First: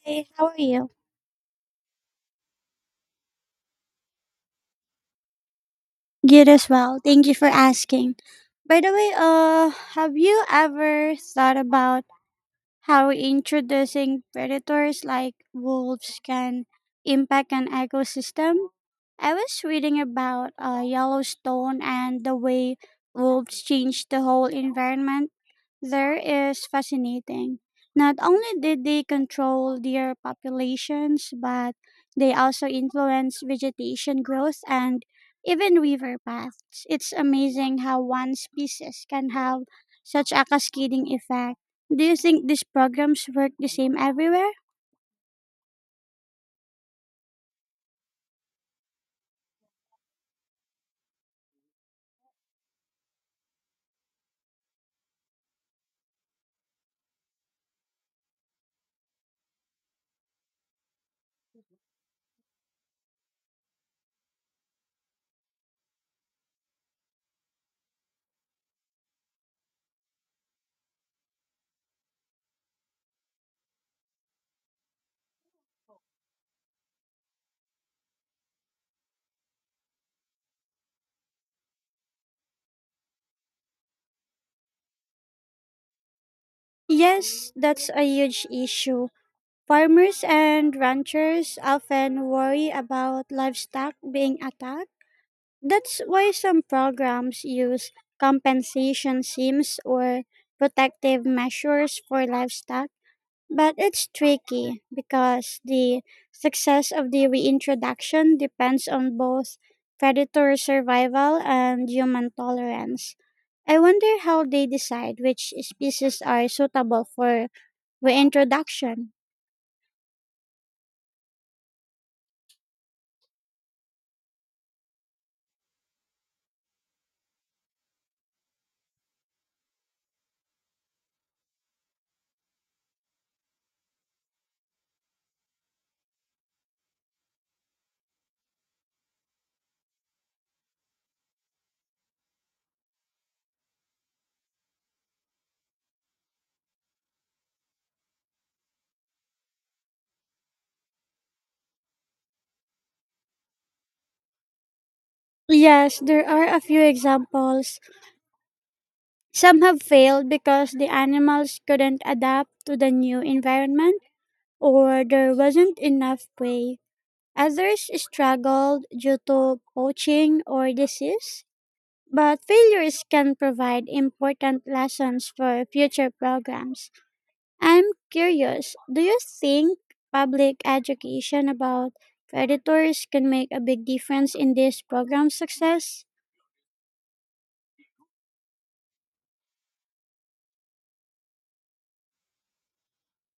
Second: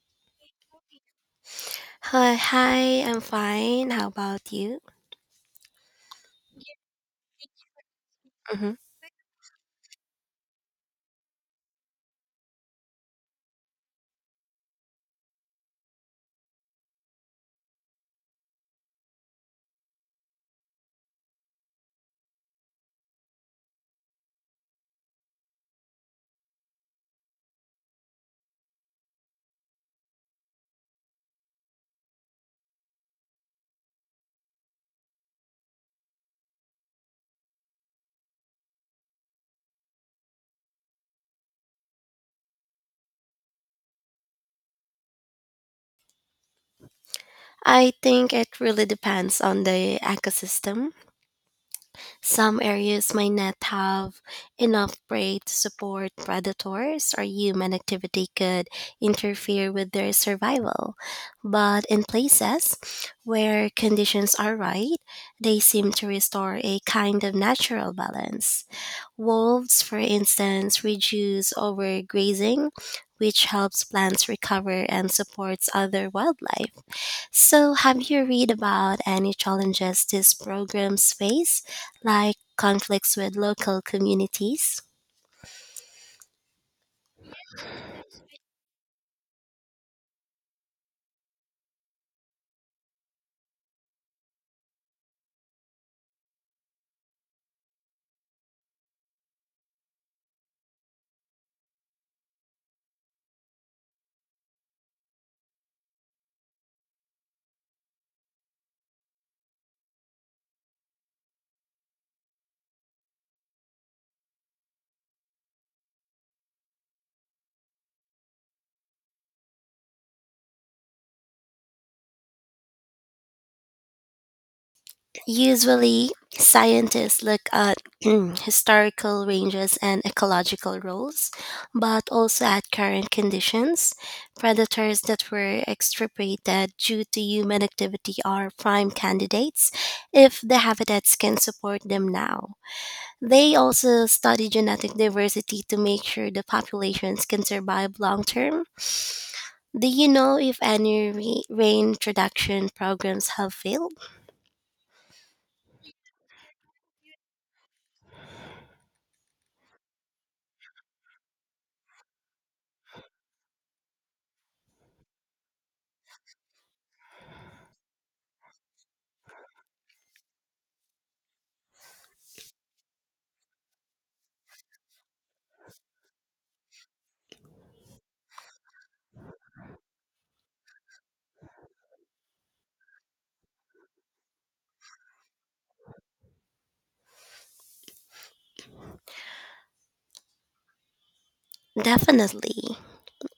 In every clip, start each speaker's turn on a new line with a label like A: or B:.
A: Hey, how are you?
B: Hi, hi, I'm fine. How about you?
A: Good as well. Thank you for asking.
B: Hmm.
A: By the way, have you ever thought about how introducing predators like wolves can impact an ecosystem? I was reading about Yellowstone and the way wolves changed the whole environment. There is fascinating. Not only did they control their populations, but they also influence vegetation growth and even river paths. It's amazing how one species can have such a cascading effect. Do you think these programs work the same everywhere?
B: I think it really depends on the ecosystem. Some areas might not have enough prey to support predators, or human activity could interfere with their survival. But in places where conditions are right, they seem to restore a kind of natural balance. Wolves, for instance, reduce overgrazing, which helps plants recover and supports other wildlife. So, have you read about any challenges these programs face, like conflicts with local communities?
A: Yes, that's a huge issue. Farmers and ranchers often worry about livestock being attacked. That's why some programs use compensation schemes or protective measures for livestock. But it's tricky because the success of the reintroduction depends on both predator survival and human tolerance. I wonder how they decide which species are suitable for reintroduction.
B: Usually, scientists look at historical ranges and ecological roles, but also at current conditions. Predators that were extirpated due to human activity are prime candidates if the habitats can support them now. They also study genetic diversity to make sure the populations can survive long term. Do you know if any reintroduction programs have failed?
A: Yes, there are a few examples. Some have failed because the animals couldn't adapt to the new environment or there wasn't enough prey. Others struggled due to poaching or disease, but failures can provide important lessons for future programs. I'm curious, do you think public education about predators can make a big difference in this program's success?
B: Definitely.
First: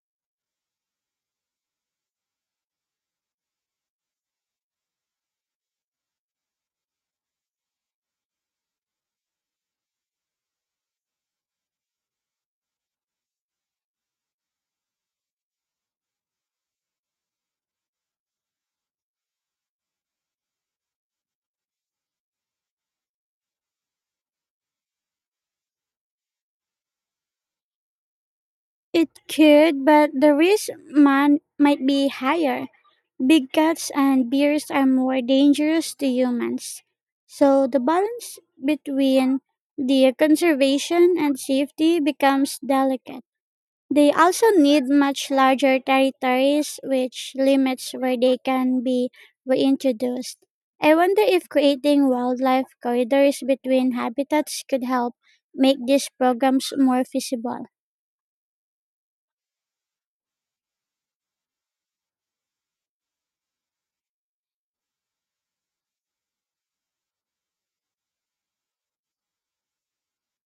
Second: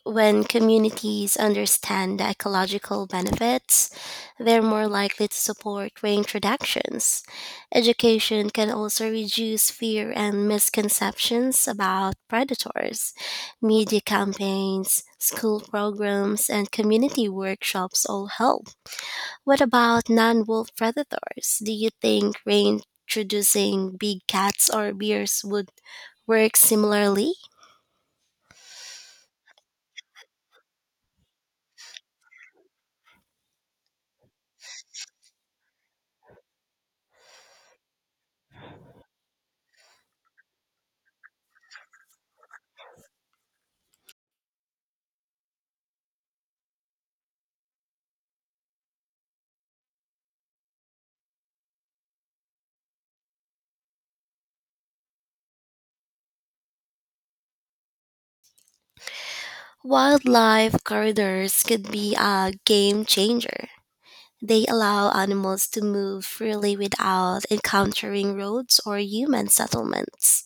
B: When communities understand the ecological benefits, they're more likely to support reintroductions. Education can also reduce fear and misconceptions about predators. Media campaigns, school programs, and community workshops all help. What about non wolf predators? Do you think reintroducing big cats or bears would work similarly?
A: It could, but the risk man might be higher. Big cats and bears are more dangerous to humans. So the balance between the conservation and safety becomes delicate. They also need much larger territories, which limits where they can be reintroduced. I wonder if creating wildlife corridors between habitats could help make these programs more feasible.
B: Wildlife corridors could be a game changer. They allow animals to move freely without encountering roads or human settlements.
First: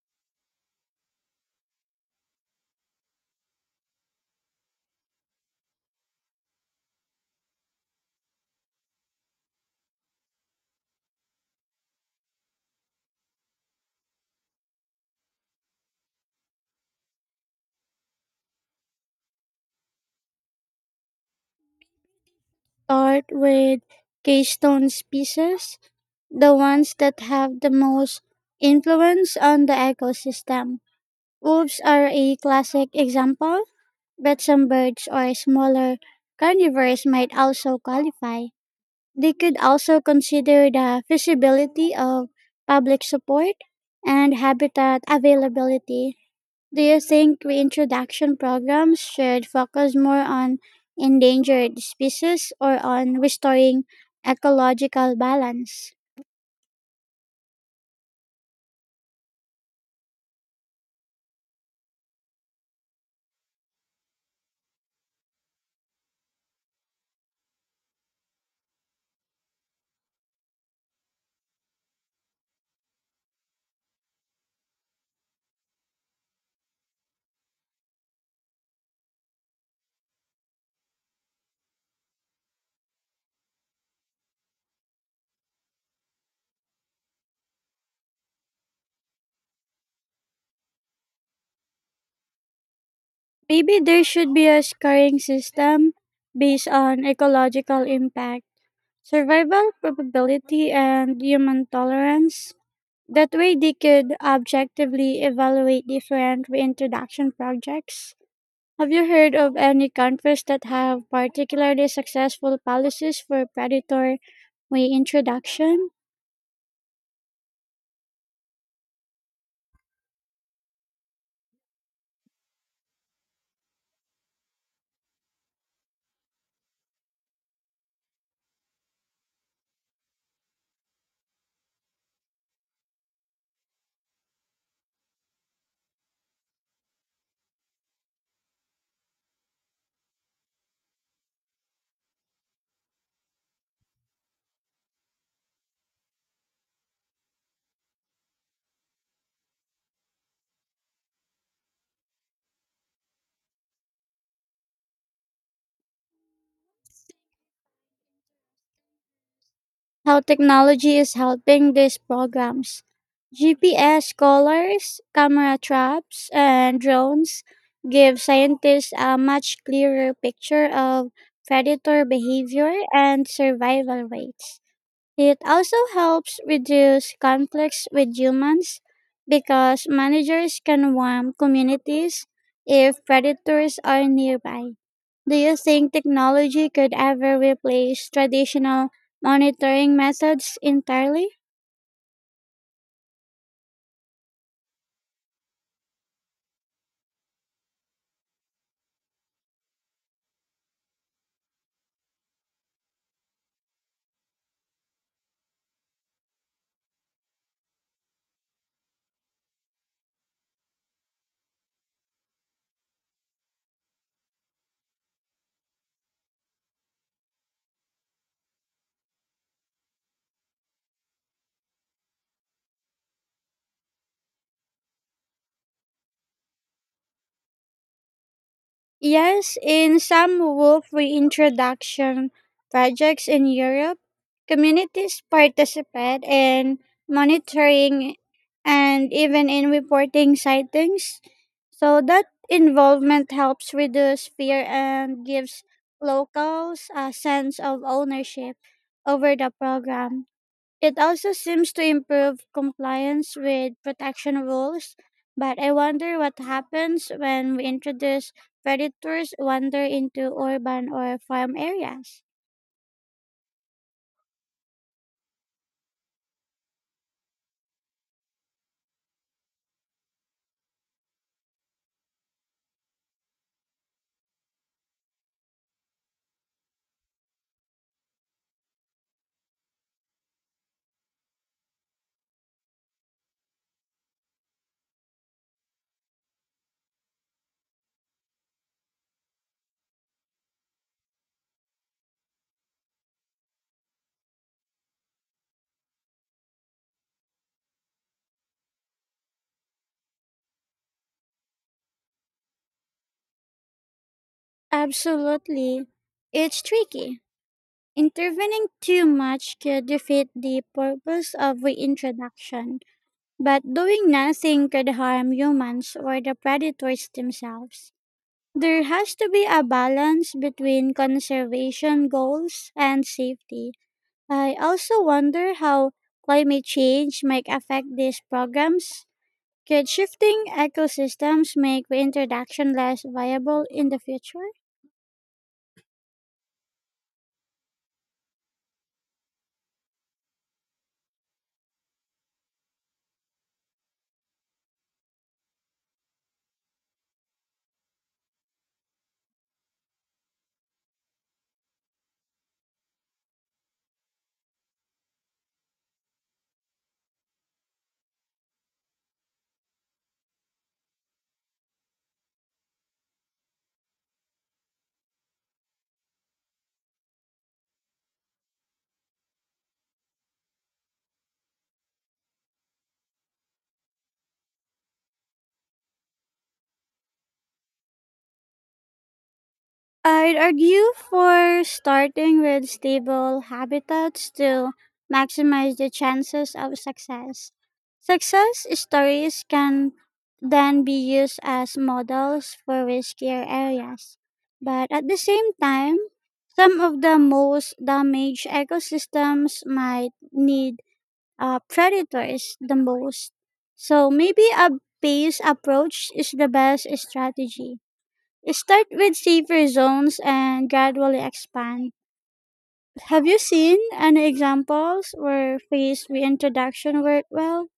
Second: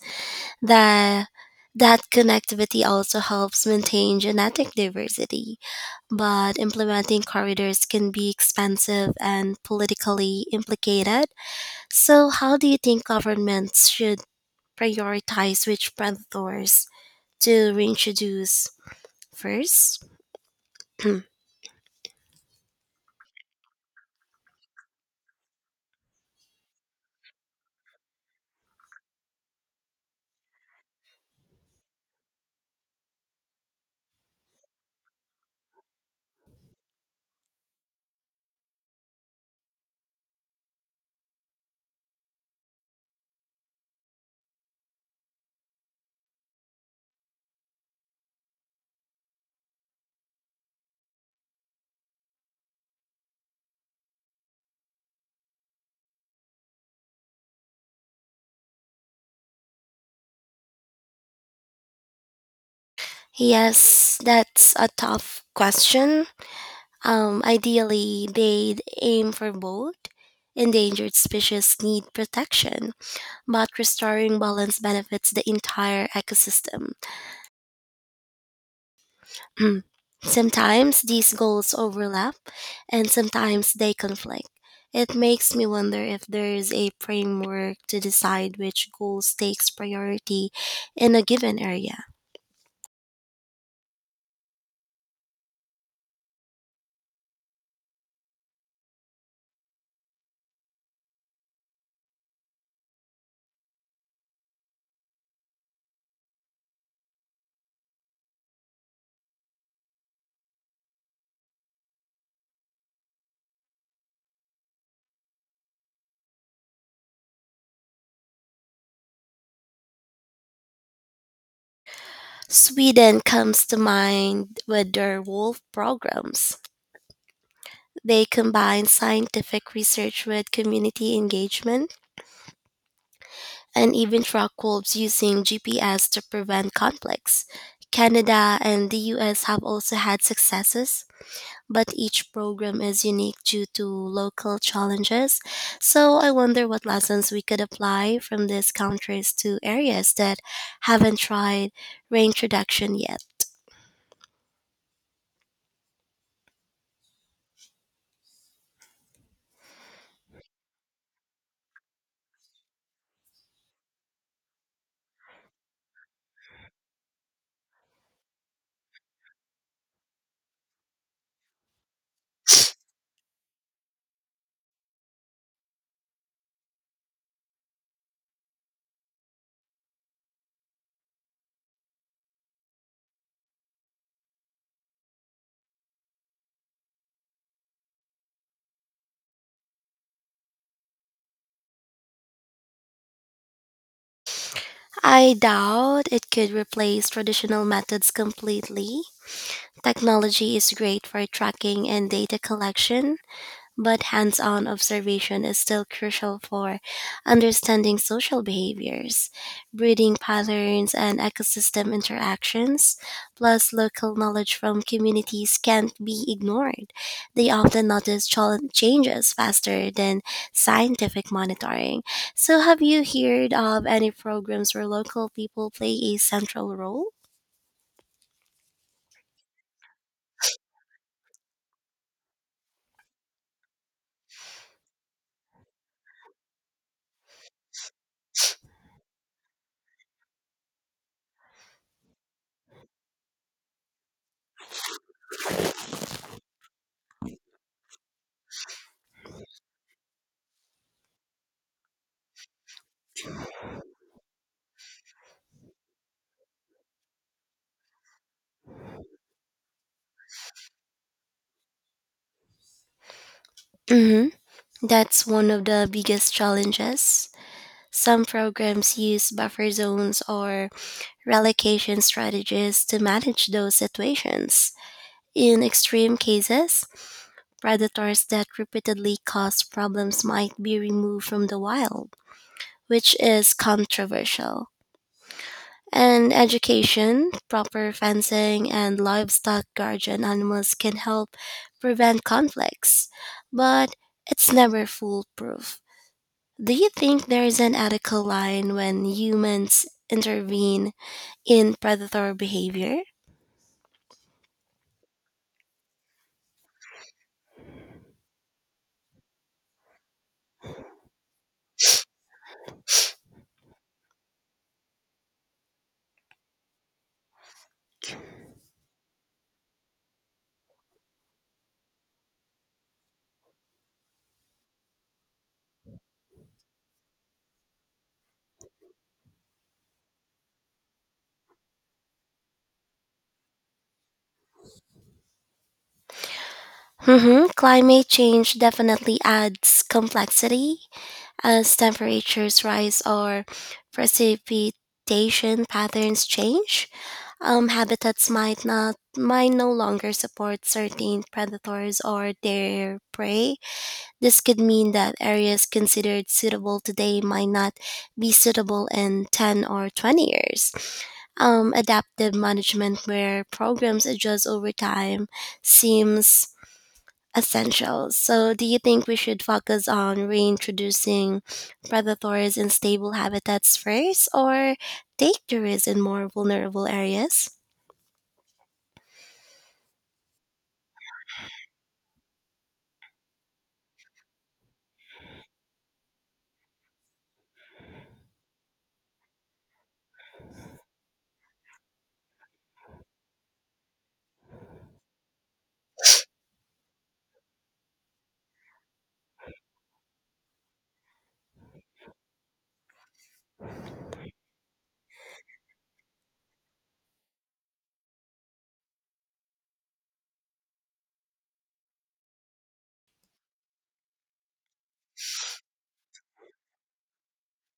B: The, that connectivity also helps maintain genetic diversity, but implementing corridors can be expensive and politically implicated. So, how do you think governments should prioritize which predators to reintroduce first?
A: Start with keystone species, the ones that have the most influence on the ecosystem. Wolves are a classic example, but some birds or smaller carnivores might also qualify. They could also consider the feasibility of public support and habitat availability. Do you think reintroduction programs should focus more on endangered species or on restoring ecological balance?
B: Yes, that's a tough question. Ideally, they'd aim for both. Endangered species need protection, but restoring balance benefits the entire ecosystem. Sometimes these goals overlap, and sometimes they conflict. It makes me wonder if there is a framework to decide which goals takes priority in a given area.
A: Maybe there should be a scoring system based on ecological impact, survival probability, and human tolerance. That way, they could objectively evaluate different reintroduction projects. Have you heard of any countries that have particularly successful policies for predator reintroduction?
B: Sweden comes to mind with their wolf programs. They combine scientific research with community engagement and even track wolves using GPS to prevent conflicts. Canada and the US have also had successes, but each program is unique due to local challenges. So I wonder what lessons we could apply from these countries to areas that haven't tried reintroduction yet.
A: How technology is helping these programs. GPS collars, camera traps, and drones give scientists a much clearer picture of predator behavior and survival rates. It also helps reduce conflicts with humans because managers can warn communities if predators are nearby. Do you think technology could ever replace traditional monitoring methods entirely?
B: I doubt it could replace traditional methods completely. Technology is great for tracking and data collection, but hands on observation is still crucial for understanding social behaviors, breeding patterns, and ecosystem interactions. Plus, local knowledge from communities can't be ignored. They often notice changes faster than scientific monitoring. So, have you heard of any programs where local people play a central role?
A: Yes, in some wolf reintroduction projects in Europe, communities participate in monitoring and even in reporting sightings. So that involvement helps reduce fear and gives locals a sense of ownership over the program. It also seems to improve compliance with protection rules, but I wonder what happens when we introduce predators wander into urban or farm areas.
B: Mm-hmm. That's one of the biggest challenges. Some programs use buffer zones or relocation strategies to manage those situations. In extreme cases, predators that repeatedly cause problems might be removed from the wild, which is controversial. And education, proper fencing, and livestock guardian animals can help prevent conflicts, but it's never foolproof. Do you think there is an ethical line when humans intervene in predator behavior?
A: Absolutely. It's tricky. Intervening too much could defeat the purpose of reintroduction, but doing nothing could harm humans or the predators themselves. There has to be a balance between conservation goals and safety. I also wonder how climate change might affect these programs. Could shifting ecosystems make reintroduction less viable in the future?
B: Hmm. Climate change definitely adds complexity as temperatures rise or precipitation patterns change. Habitats might no longer support certain predators or their prey. This could mean that areas considered suitable today might not be suitable in 10 or 20 years. Adaptive management, where programs adjust over time, seems essential. So, do you think we should focus on reintroducing predators in stable habitats first, or take the risk in more vulnerable areas?
A: I'd argue for starting with stable habitats to maximize the chances of success. Success stories can then be used as models for riskier areas. But at the same time, some of the most damaged ecosystems might need predators the most. So maybe a base approach is the best strategy. Start with safer zones and gradually expand. Have you seen any examples where phased reintroduction worked well?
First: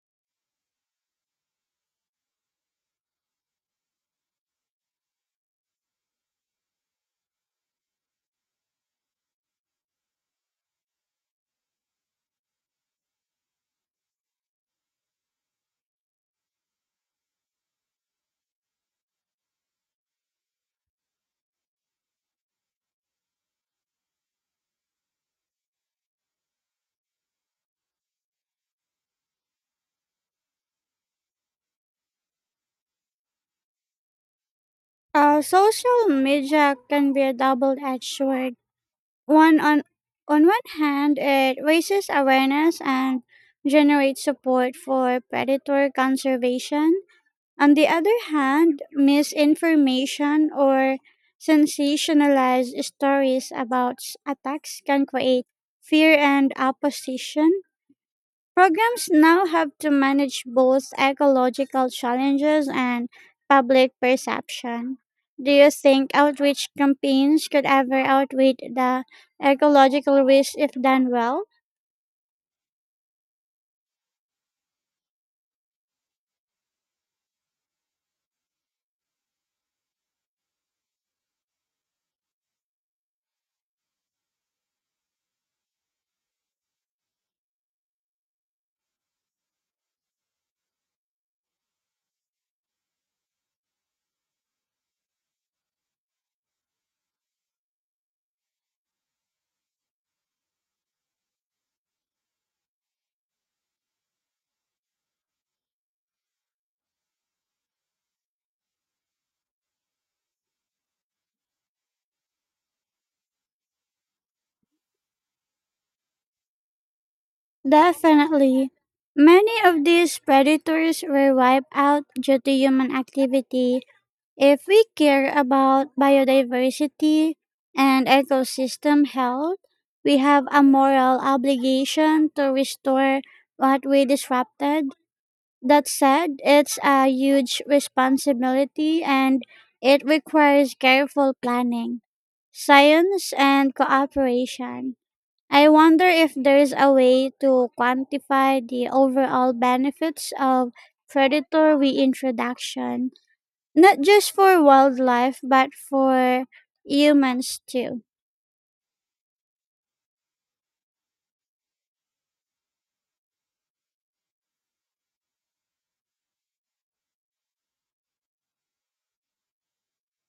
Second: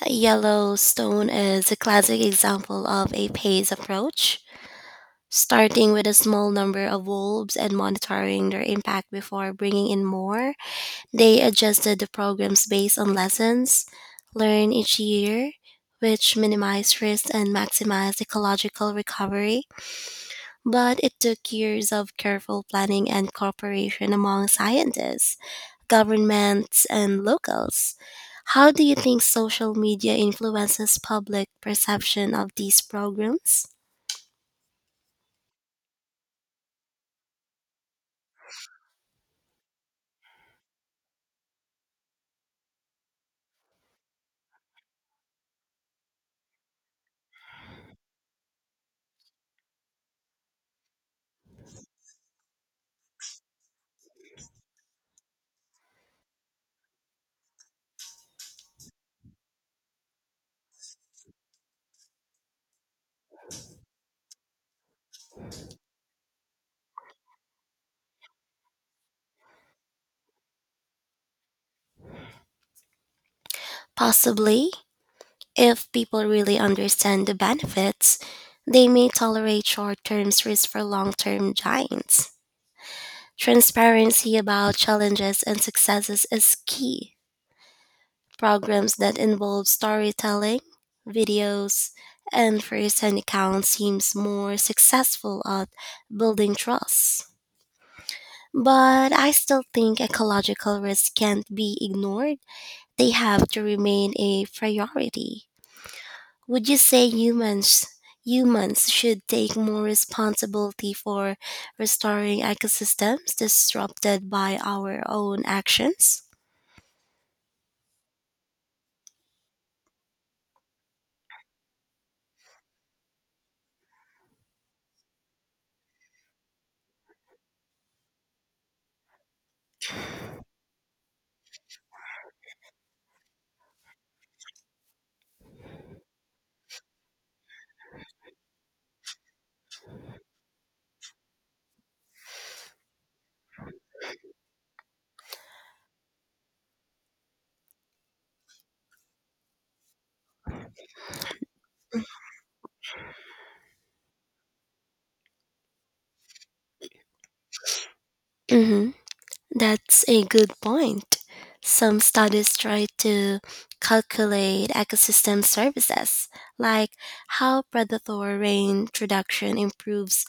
B: Yellowstone is a classic example of a phased approach, starting with a small number of wolves and monitoring their impact before bringing in more. They adjusted the programs based on lessons learned each year, which minimized risk and maximized ecological recovery. But it took years of careful planning and cooperation among scientists, governments, and locals. How do you think social media influences public perception of these programs?
A: Social media can be a double-edged sword. One on one hand, it raises awareness and generates support for predator conservation. On the other hand, misinformation or sensationalized stories about attacks can create fear and opposition. Programs now have to manage both ecological challenges and public perception. Do you think outreach campaigns could ever outweigh the ecological risk if done well?
B: Possibly. If people really understand the benefits, they may tolerate short term risks for long term giants. Transparency about challenges and successes is key. Programs that involve storytelling, videos, and first-hand accounts seems more successful at building trust. But I still think ecological risks can't be ignored. They have to remain a priority. Would you say humans should take more responsibility for restoring ecosystems disrupted by our own actions?
A: Definitely. Many of these predators were wiped out due to human activity. If we care about biodiversity and ecosystem health, we have a moral obligation to restore what we disrupted. That said, it's a huge responsibility and it requires careful planning, science, and cooperation. I wonder if there is a way to quantify the overall benefits of predator reintroduction, not just for wildlife, but for humans too.
B: Hmm. That's a good point. Some studies try to calculate ecosystem services, like how predatory rain production improves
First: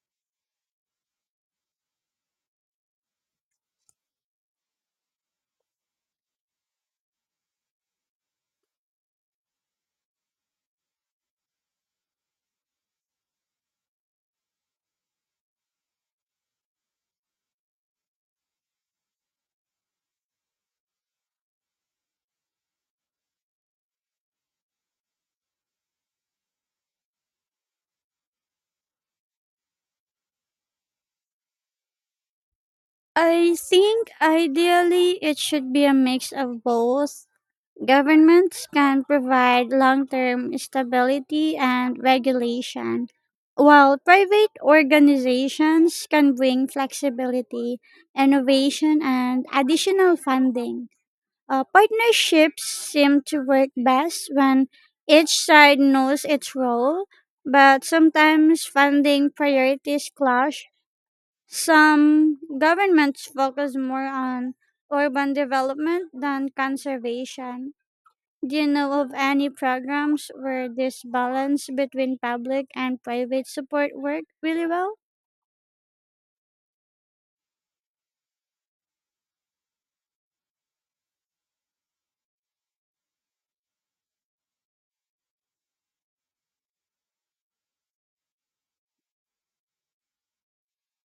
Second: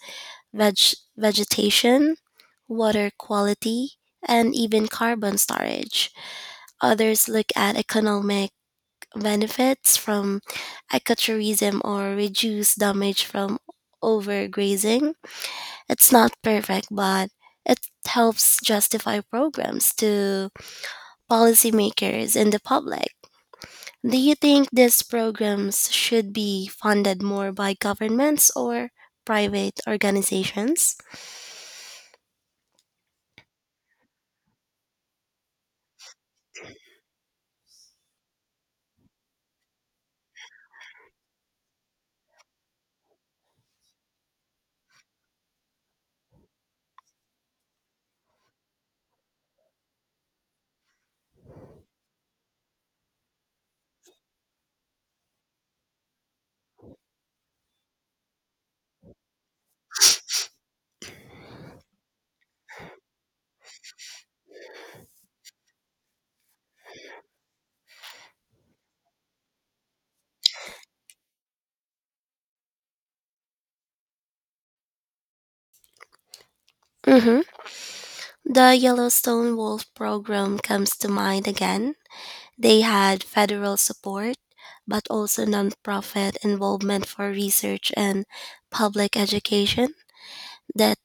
B: vegetation, water quality, and even carbon storage. Others look at economic benefits from ecotourism or reduce damage from overgrazing. It's not perfect, but it helps justify programs to policymakers and the public. Do you think these programs should be funded more by governments or private organizations?
A: I think ideally it should be a mix of both. Governments can provide long term stability and regulation, while private organizations can bring flexibility, innovation, and additional funding. Partnerships seem to work best when each side knows its role, but sometimes funding priorities clash. Some governments focus more on urban development than conservation. Do you know of any programs where this balance between public and private support worked really well?
B: Mm-hmm. The Yellowstone Wolf program comes to mind again. They had federal support, but also nonprofit involvement for research and public education. That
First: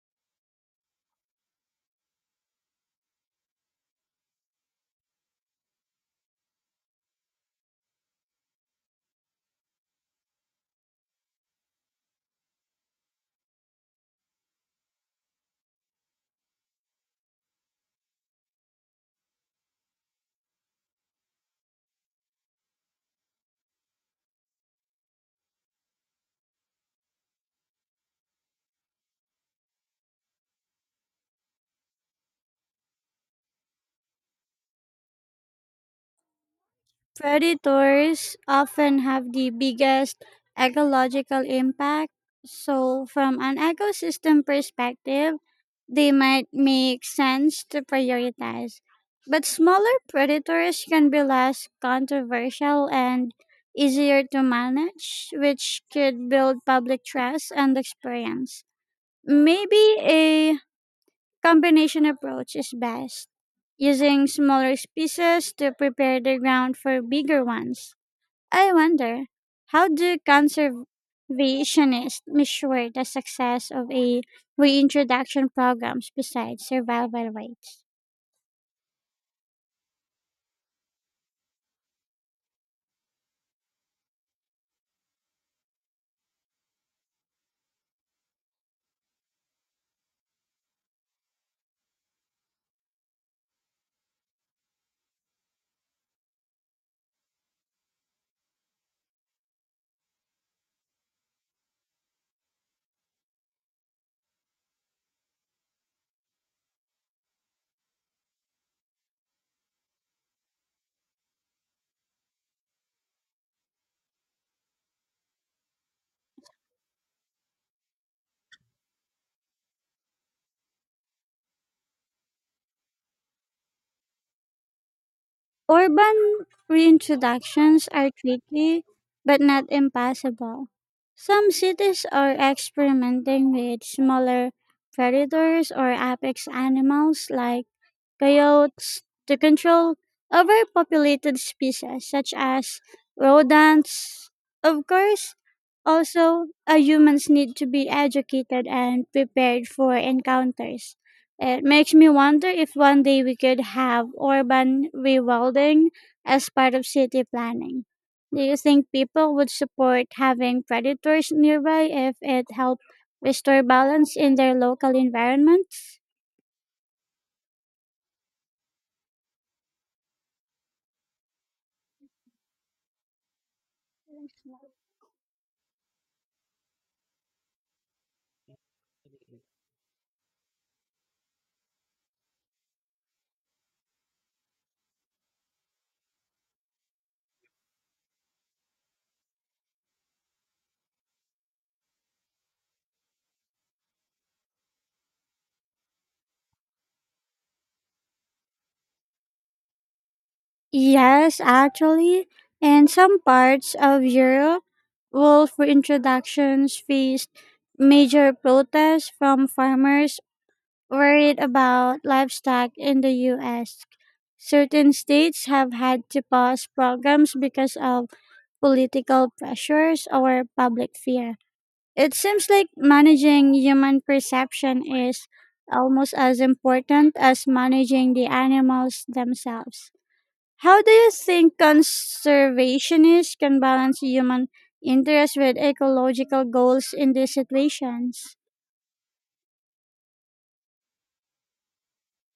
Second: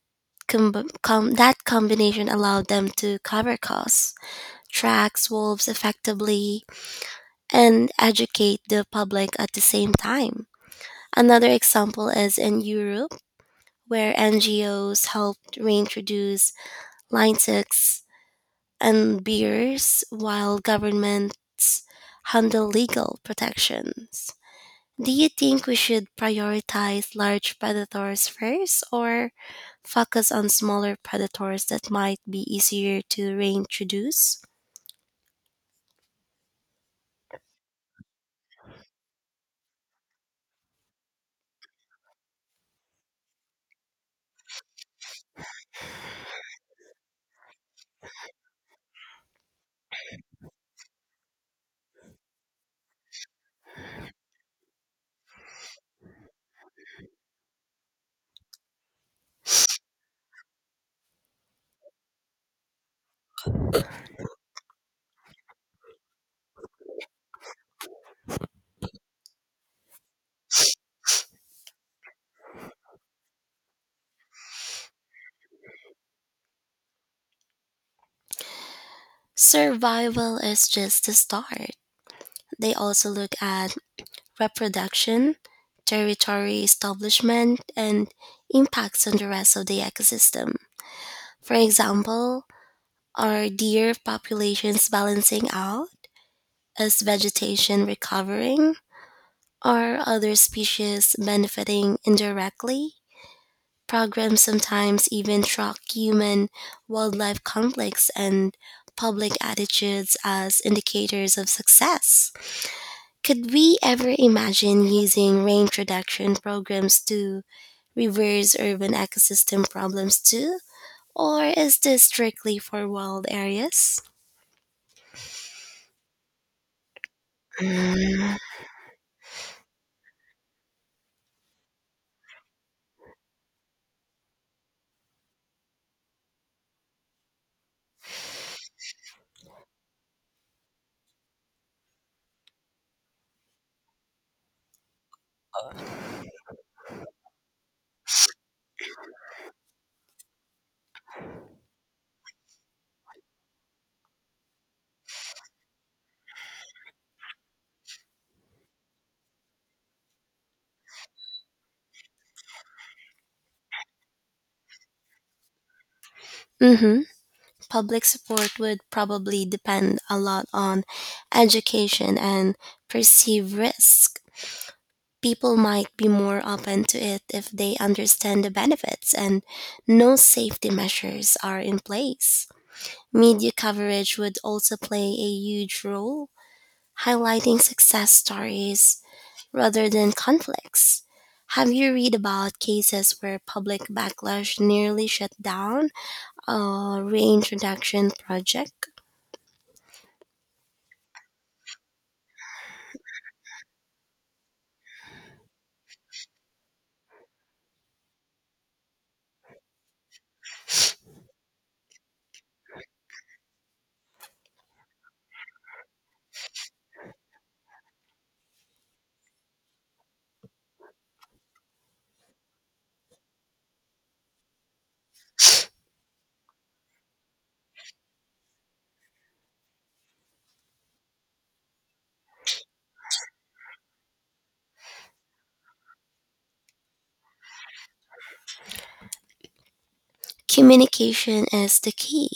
B: that combination allowed them to cover costs, track wolves effectively, and educate the public at the same time. Another example is in Europe, where NGOs helped reintroduce Linux and bears, while governments handle legal protections. Do you think we should prioritize large predators first or focus on smaller predators that might be easier to reintroduce?
A: Predators often have the biggest ecological impact. So, from an ecosystem perspective, they might make sense to prioritize. But smaller predators can be less controversial and easier to manage, which could build public trust and experience. Maybe a combination approach is best, using smaller species to prepare the ground for bigger ones. I wonder, how do conservationists measure the success of a reintroduction programs besides survival rates?
B: Survival is just the start. They also look at reproduction, territory establishment, and impacts on the rest of the ecosystem. For example, are deer populations balancing out? Is vegetation recovering? Are other species benefiting indirectly? Programs sometimes even track human wildlife conflicts and public attitudes as indicators of success. Could we ever imagine using range reduction programs to reverse urban ecosystem problems too? Or is this strictly for wild areas?
A: Urban reintroductions are
B: Mm-hmm.
A: tricky, but not impossible. Some cities are experimenting with smaller predators or apex animals like coyotes to control overpopulated species such as rodents. Of course, also, humans need to be educated and prepared for encounters. It makes me wonder if one day we could have urban rewilding as part of city planning. Do you think people would support having predators nearby if it helped restore balance in their local environments?
B: Public support would probably depend a lot on education and perceived risk. People might be more open to it if they understand the benefits and no safety measures are in place. Media coverage would also play a huge role, highlighting success stories rather than conflicts. Have you read about cases where public backlash nearly shut down a reintroduction project?
A: Yes, actually, in some parts of Europe, wolf reintroductions faced major protests from farmers worried about livestock in the US. Certain states have had to pause programs because of political pressures or public fear. It seems like managing human perception is almost as important as managing the animals themselves. How do you think conservationists can balance human interest with ecological goals in these situations?
B: Communication is the key.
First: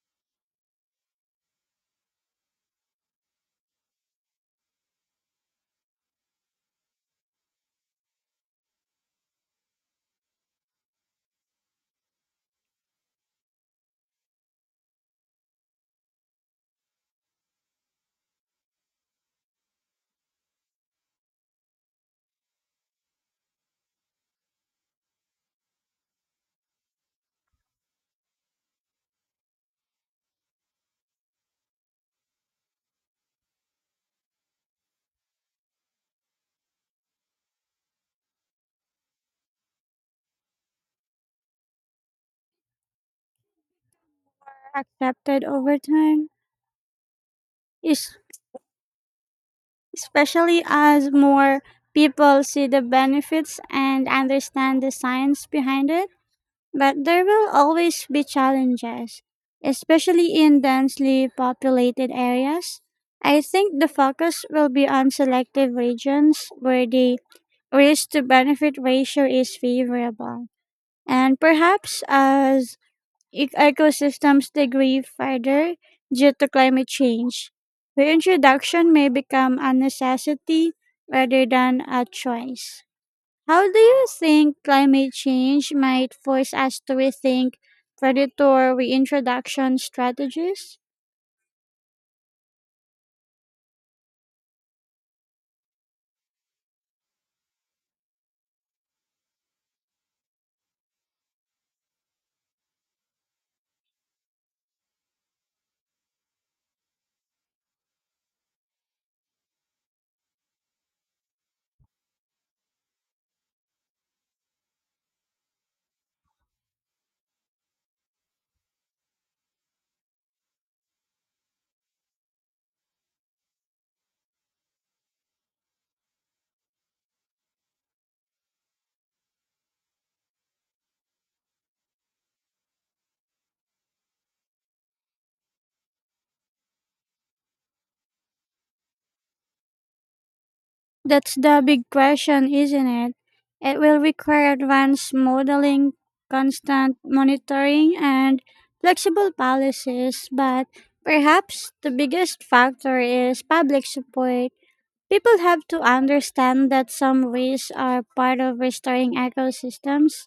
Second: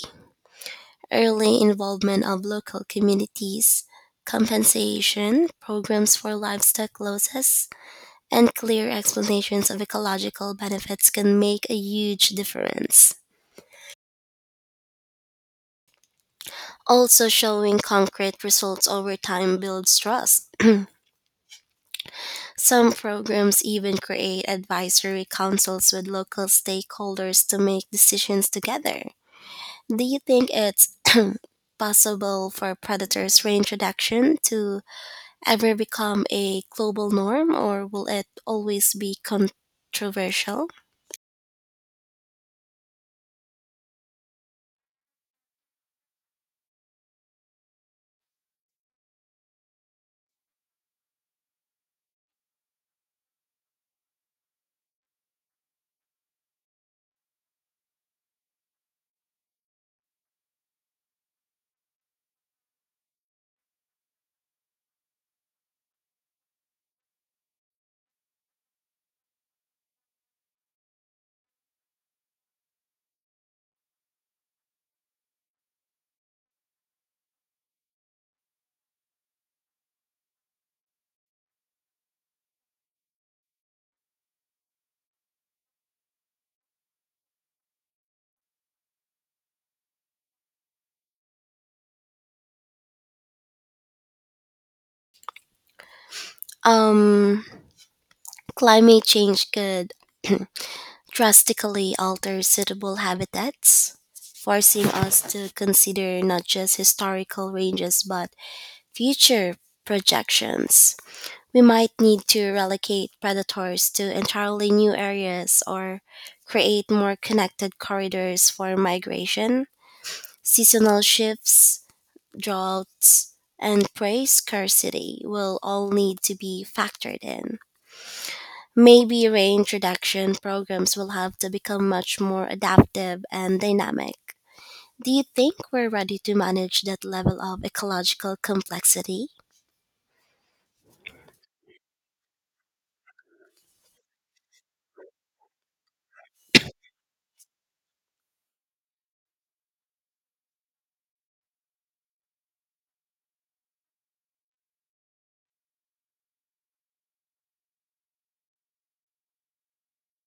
B: Early involvement of local communities, compensation programs for livestock losses, and clear explanations of ecological benefits can make a huge difference. Also, showing concrete results over time builds trust. Some programs even create advisory councils with local stakeholders to make decisions together. Do you think it's possible for predators reintroduction to ever become a global norm, or will it always be controversial?
A: Accepted over time, es- especially as more people see the benefits and understand the science behind it. But there will always be challenges, especially in densely populated areas. I think the focus will be on selective regions where the risk to benefit ratio is favorable. And perhaps as ecosystems degrade further due to climate change, reintroduction may become a necessity rather than a choice. How do you think climate change might force us to rethink predator reintroduction strategies?
B: Um, Climate change could drastically alter suitable habitats, forcing us to consider not just historical ranges but future projections. We might need to relocate predators to entirely new areas or create more connected corridors for migration. Seasonal shifts, droughts, and prey scarcity will all need to be factored in. Maybe range reduction programs will have to become much more adaptive and dynamic. Do you think we're ready to manage that level of ecological complexity?
A: That's the big question, isn't it? It will require advanced modeling, constant monitoring, and flexible policies, but perhaps the biggest factor is public support. People have to understand that some risks are part of restoring ecosystems.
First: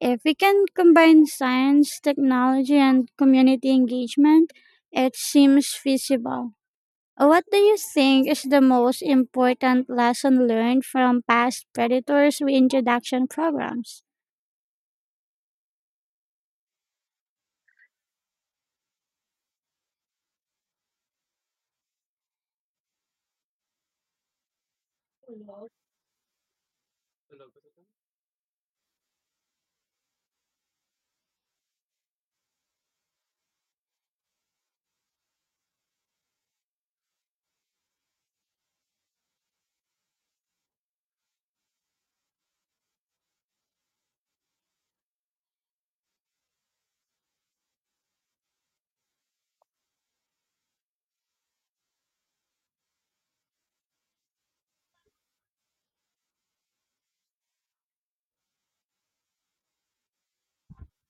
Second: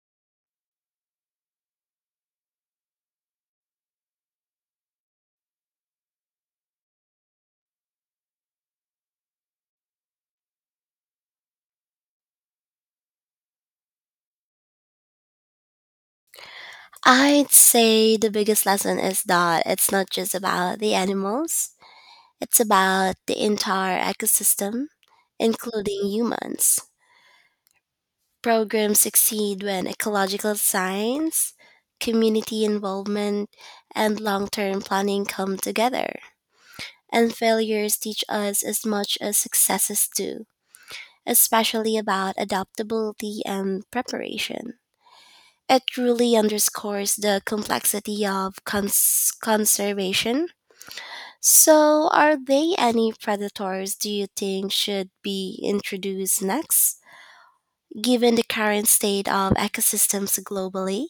A: If we can combine science, technology, and community engagement, it seems feasible. What do you think is the most important lesson learned from past predators' reintroduction programs?
B: I'd say the biggest lesson is that it's not just about the animals, it's about the entire ecosystem, including humans. Programs succeed when ecological science, community involvement, and long term planning come together. And failures teach us as much as successes do, especially about adaptability and preparation. It truly underscores the complexity of conservation. So, are there any predators do you think should be introduced next, given the current state of ecosystems globally?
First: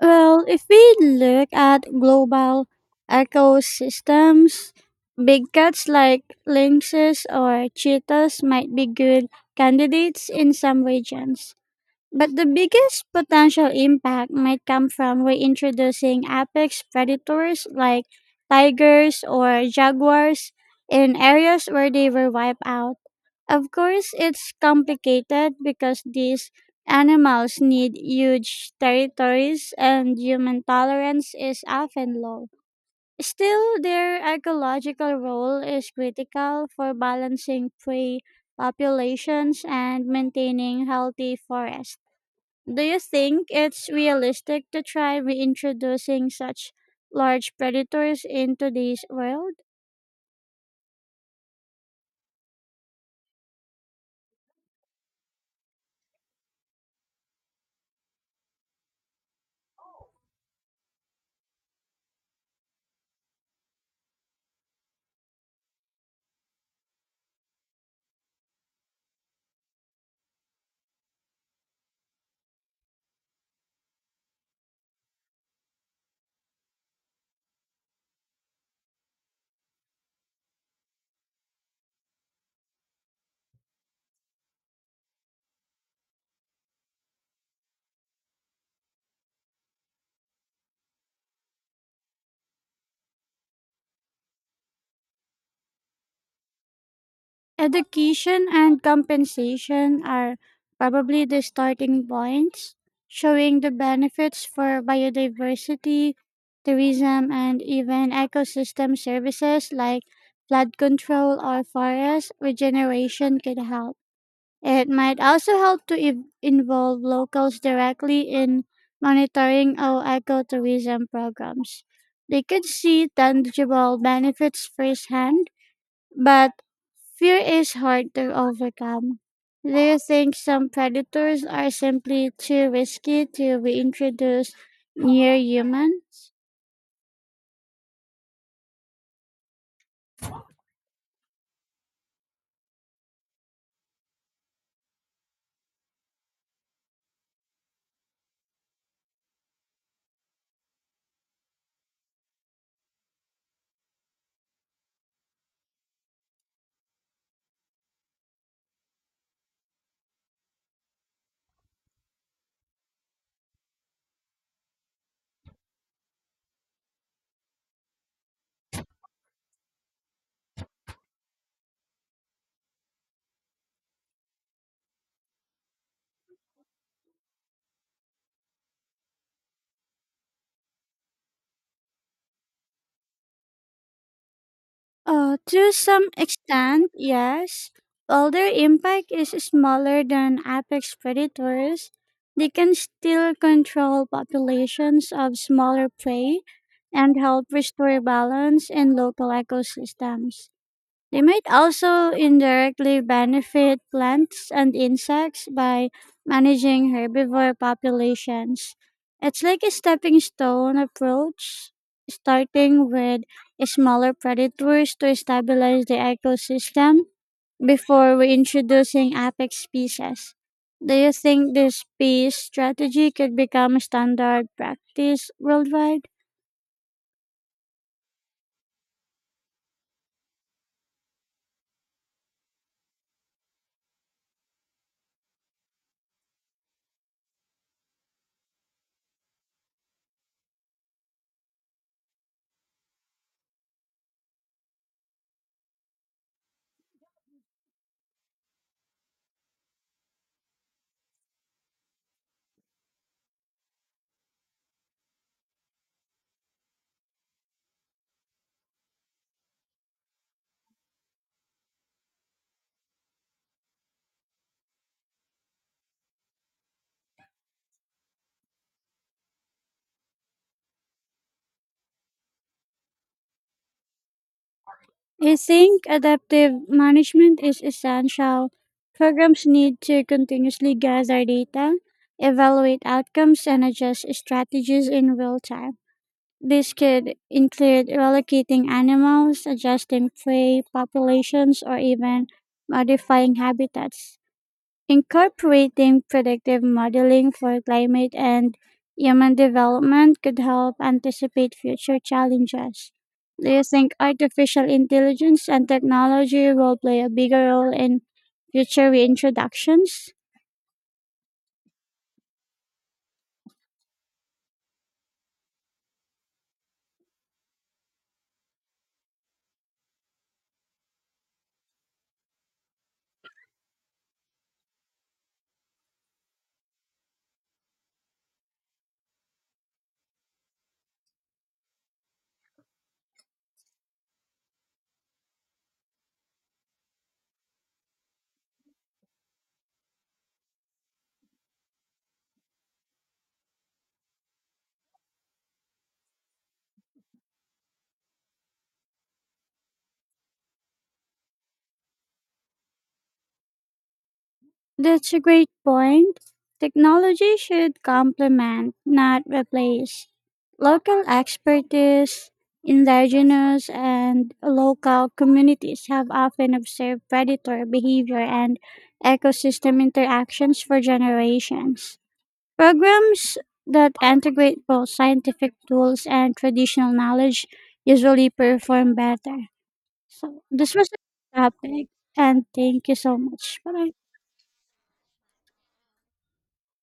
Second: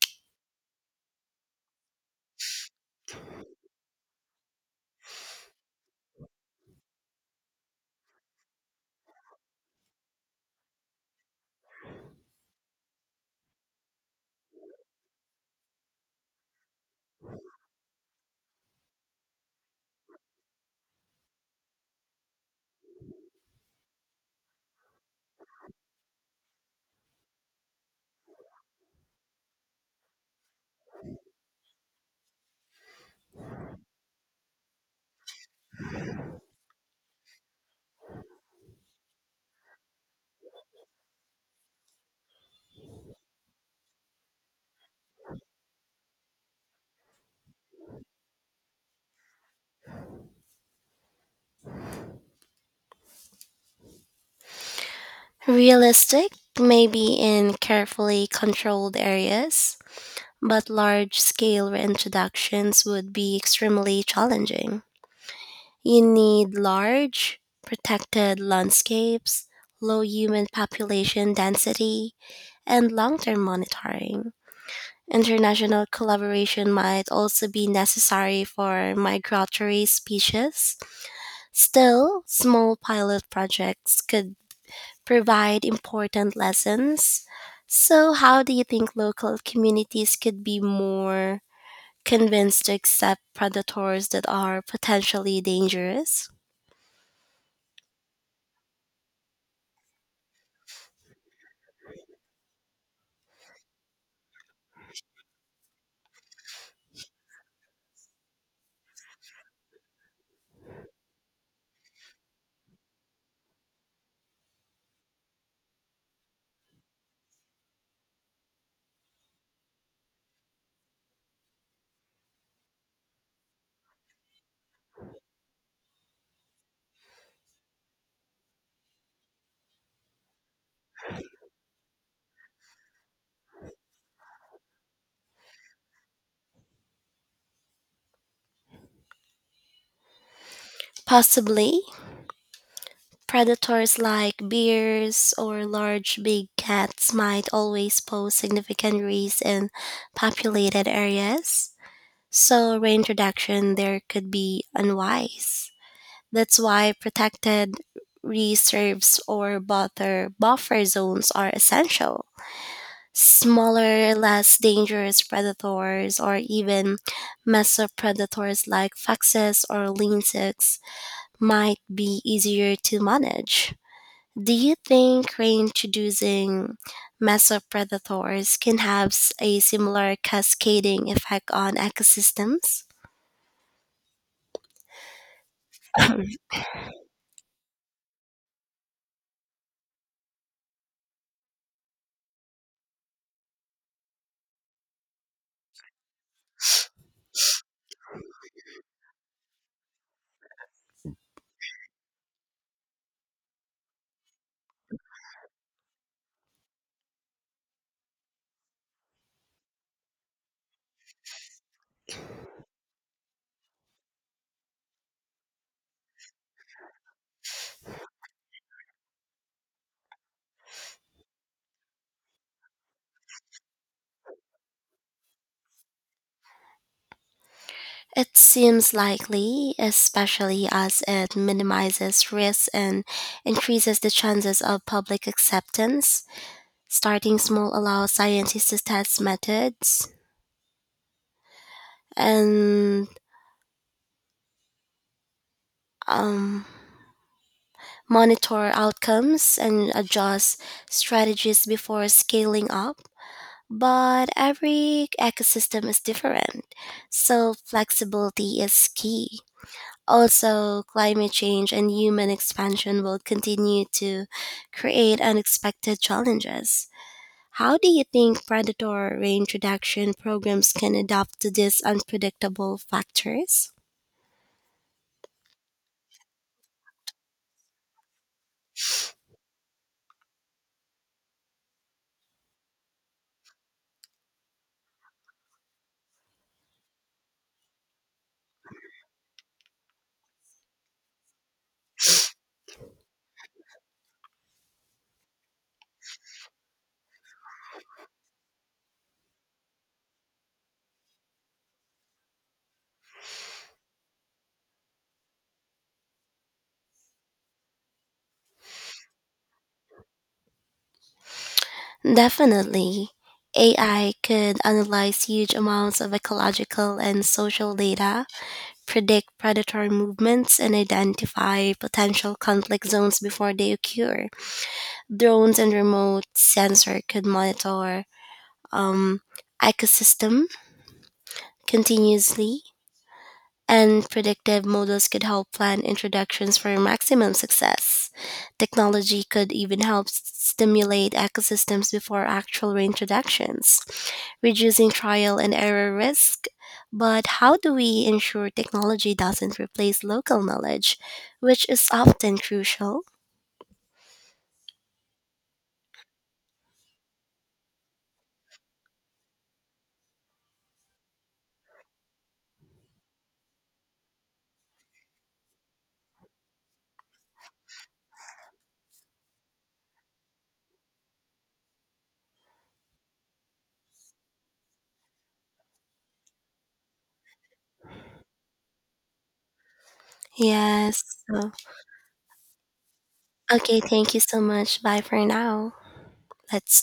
A: Well, if we look at global ecosystems, big cats like lynxes or cheetahs might be good candidates in some regions. But the biggest potential impact might come from reintroducing apex predators like tigers or jaguars in areas where they were wiped out. Of course, it's complicated because these animals need huge territories and human tolerance is often low. Still, their ecological role is critical for balancing prey populations and maintaining healthy forests. Do you think it's realistic to try reintroducing such large predators into this world?
B: Realistic, maybe in carefully controlled areas, but large scale reintroductions would be extremely challenging. You need large, protected landscapes, low human population density, and long term monitoring. International collaboration might also be necessary for migratory species. Still, small pilot projects could provide important lessons. So, how do you think local communities could be more convinced to accept predators that are potentially dangerous?
A: Education and compensation are probably the starting points, showing the benefits for biodiversity, tourism, and even ecosystem services like flood control or forest regeneration could help. It might also help to involve locals directly in monitoring our ecotourism programs. They could see tangible benefits firsthand, but fear is hard to overcome. Do you think some predators are simply too risky to be introduced near humans?
B: Possibly, predators like bears or large big cats might always pose significant risks in populated areas, so reintroduction there could be unwise. That's why protected reserves or buffer zones are essential. Smaller, less dangerous predators or even mesopredators like foxes or lynxes might be easier to manage. Do you think reintroducing mesopredators can have a similar cascading effect on ecosystems?
A: To some extent, yes. While their impact is smaller than apex predators, they can still control populations of smaller prey and help restore balance in local ecosystems. They might also indirectly benefit plants and insects by managing herbivore populations. It's like a stepping stone approach, starting with smaller predators to stabilize the ecosystem before reintroducing apex species. Do you think this peace strategy could become standard practice worldwide?
B: It seems likely, especially as it minimizes risks and increases the chances of public acceptance. Starting small allows scientists to test methods and um, monitor outcomes and adjust strategies before scaling up. But every ecosystem is different, so flexibility is key. Also, climate change and human expansion will continue to create unexpected challenges. How do you think predator range reduction programs can adapt to these unpredictable factors?
A: I think adaptive management is essential. Programs need to continuously gather data, evaluate outcomes, and adjust strategies in real time. This could include relocating animals, adjusting prey populations, or even modifying habitats. Incorporating predictive modeling for climate and human development could help anticipate future challenges. Do you think artificial intelligence and technology will play a bigger role in future reintroductions?
B: Definitely. AI could analyze huge amounts of ecological and social data, predict predatory movements, and identify potential conflict zones before they occur. Drones and remote sensor could monitor um, ecosystem continuously, and predictive models could help plan introductions for maximum success. Technology could even help stimulate ecosystems before actual reintroductions, reducing trial and error risk. But how do we ensure technology doesn't replace local knowledge, which is often crucial?
A: That's a great point. Technology should complement, not replace, local expertise. Indigenous and local communities have often observed predator behavior and ecosystem interactions for generations. Programs that integrate both scientific tools and traditional knowledge usually perform better. So, this was
B: Yes.
A: a
B: So-
A: topic, and thank you so much. Bye
B: Okay,
A: bye.
B: thank you so much. Bye for now. Let's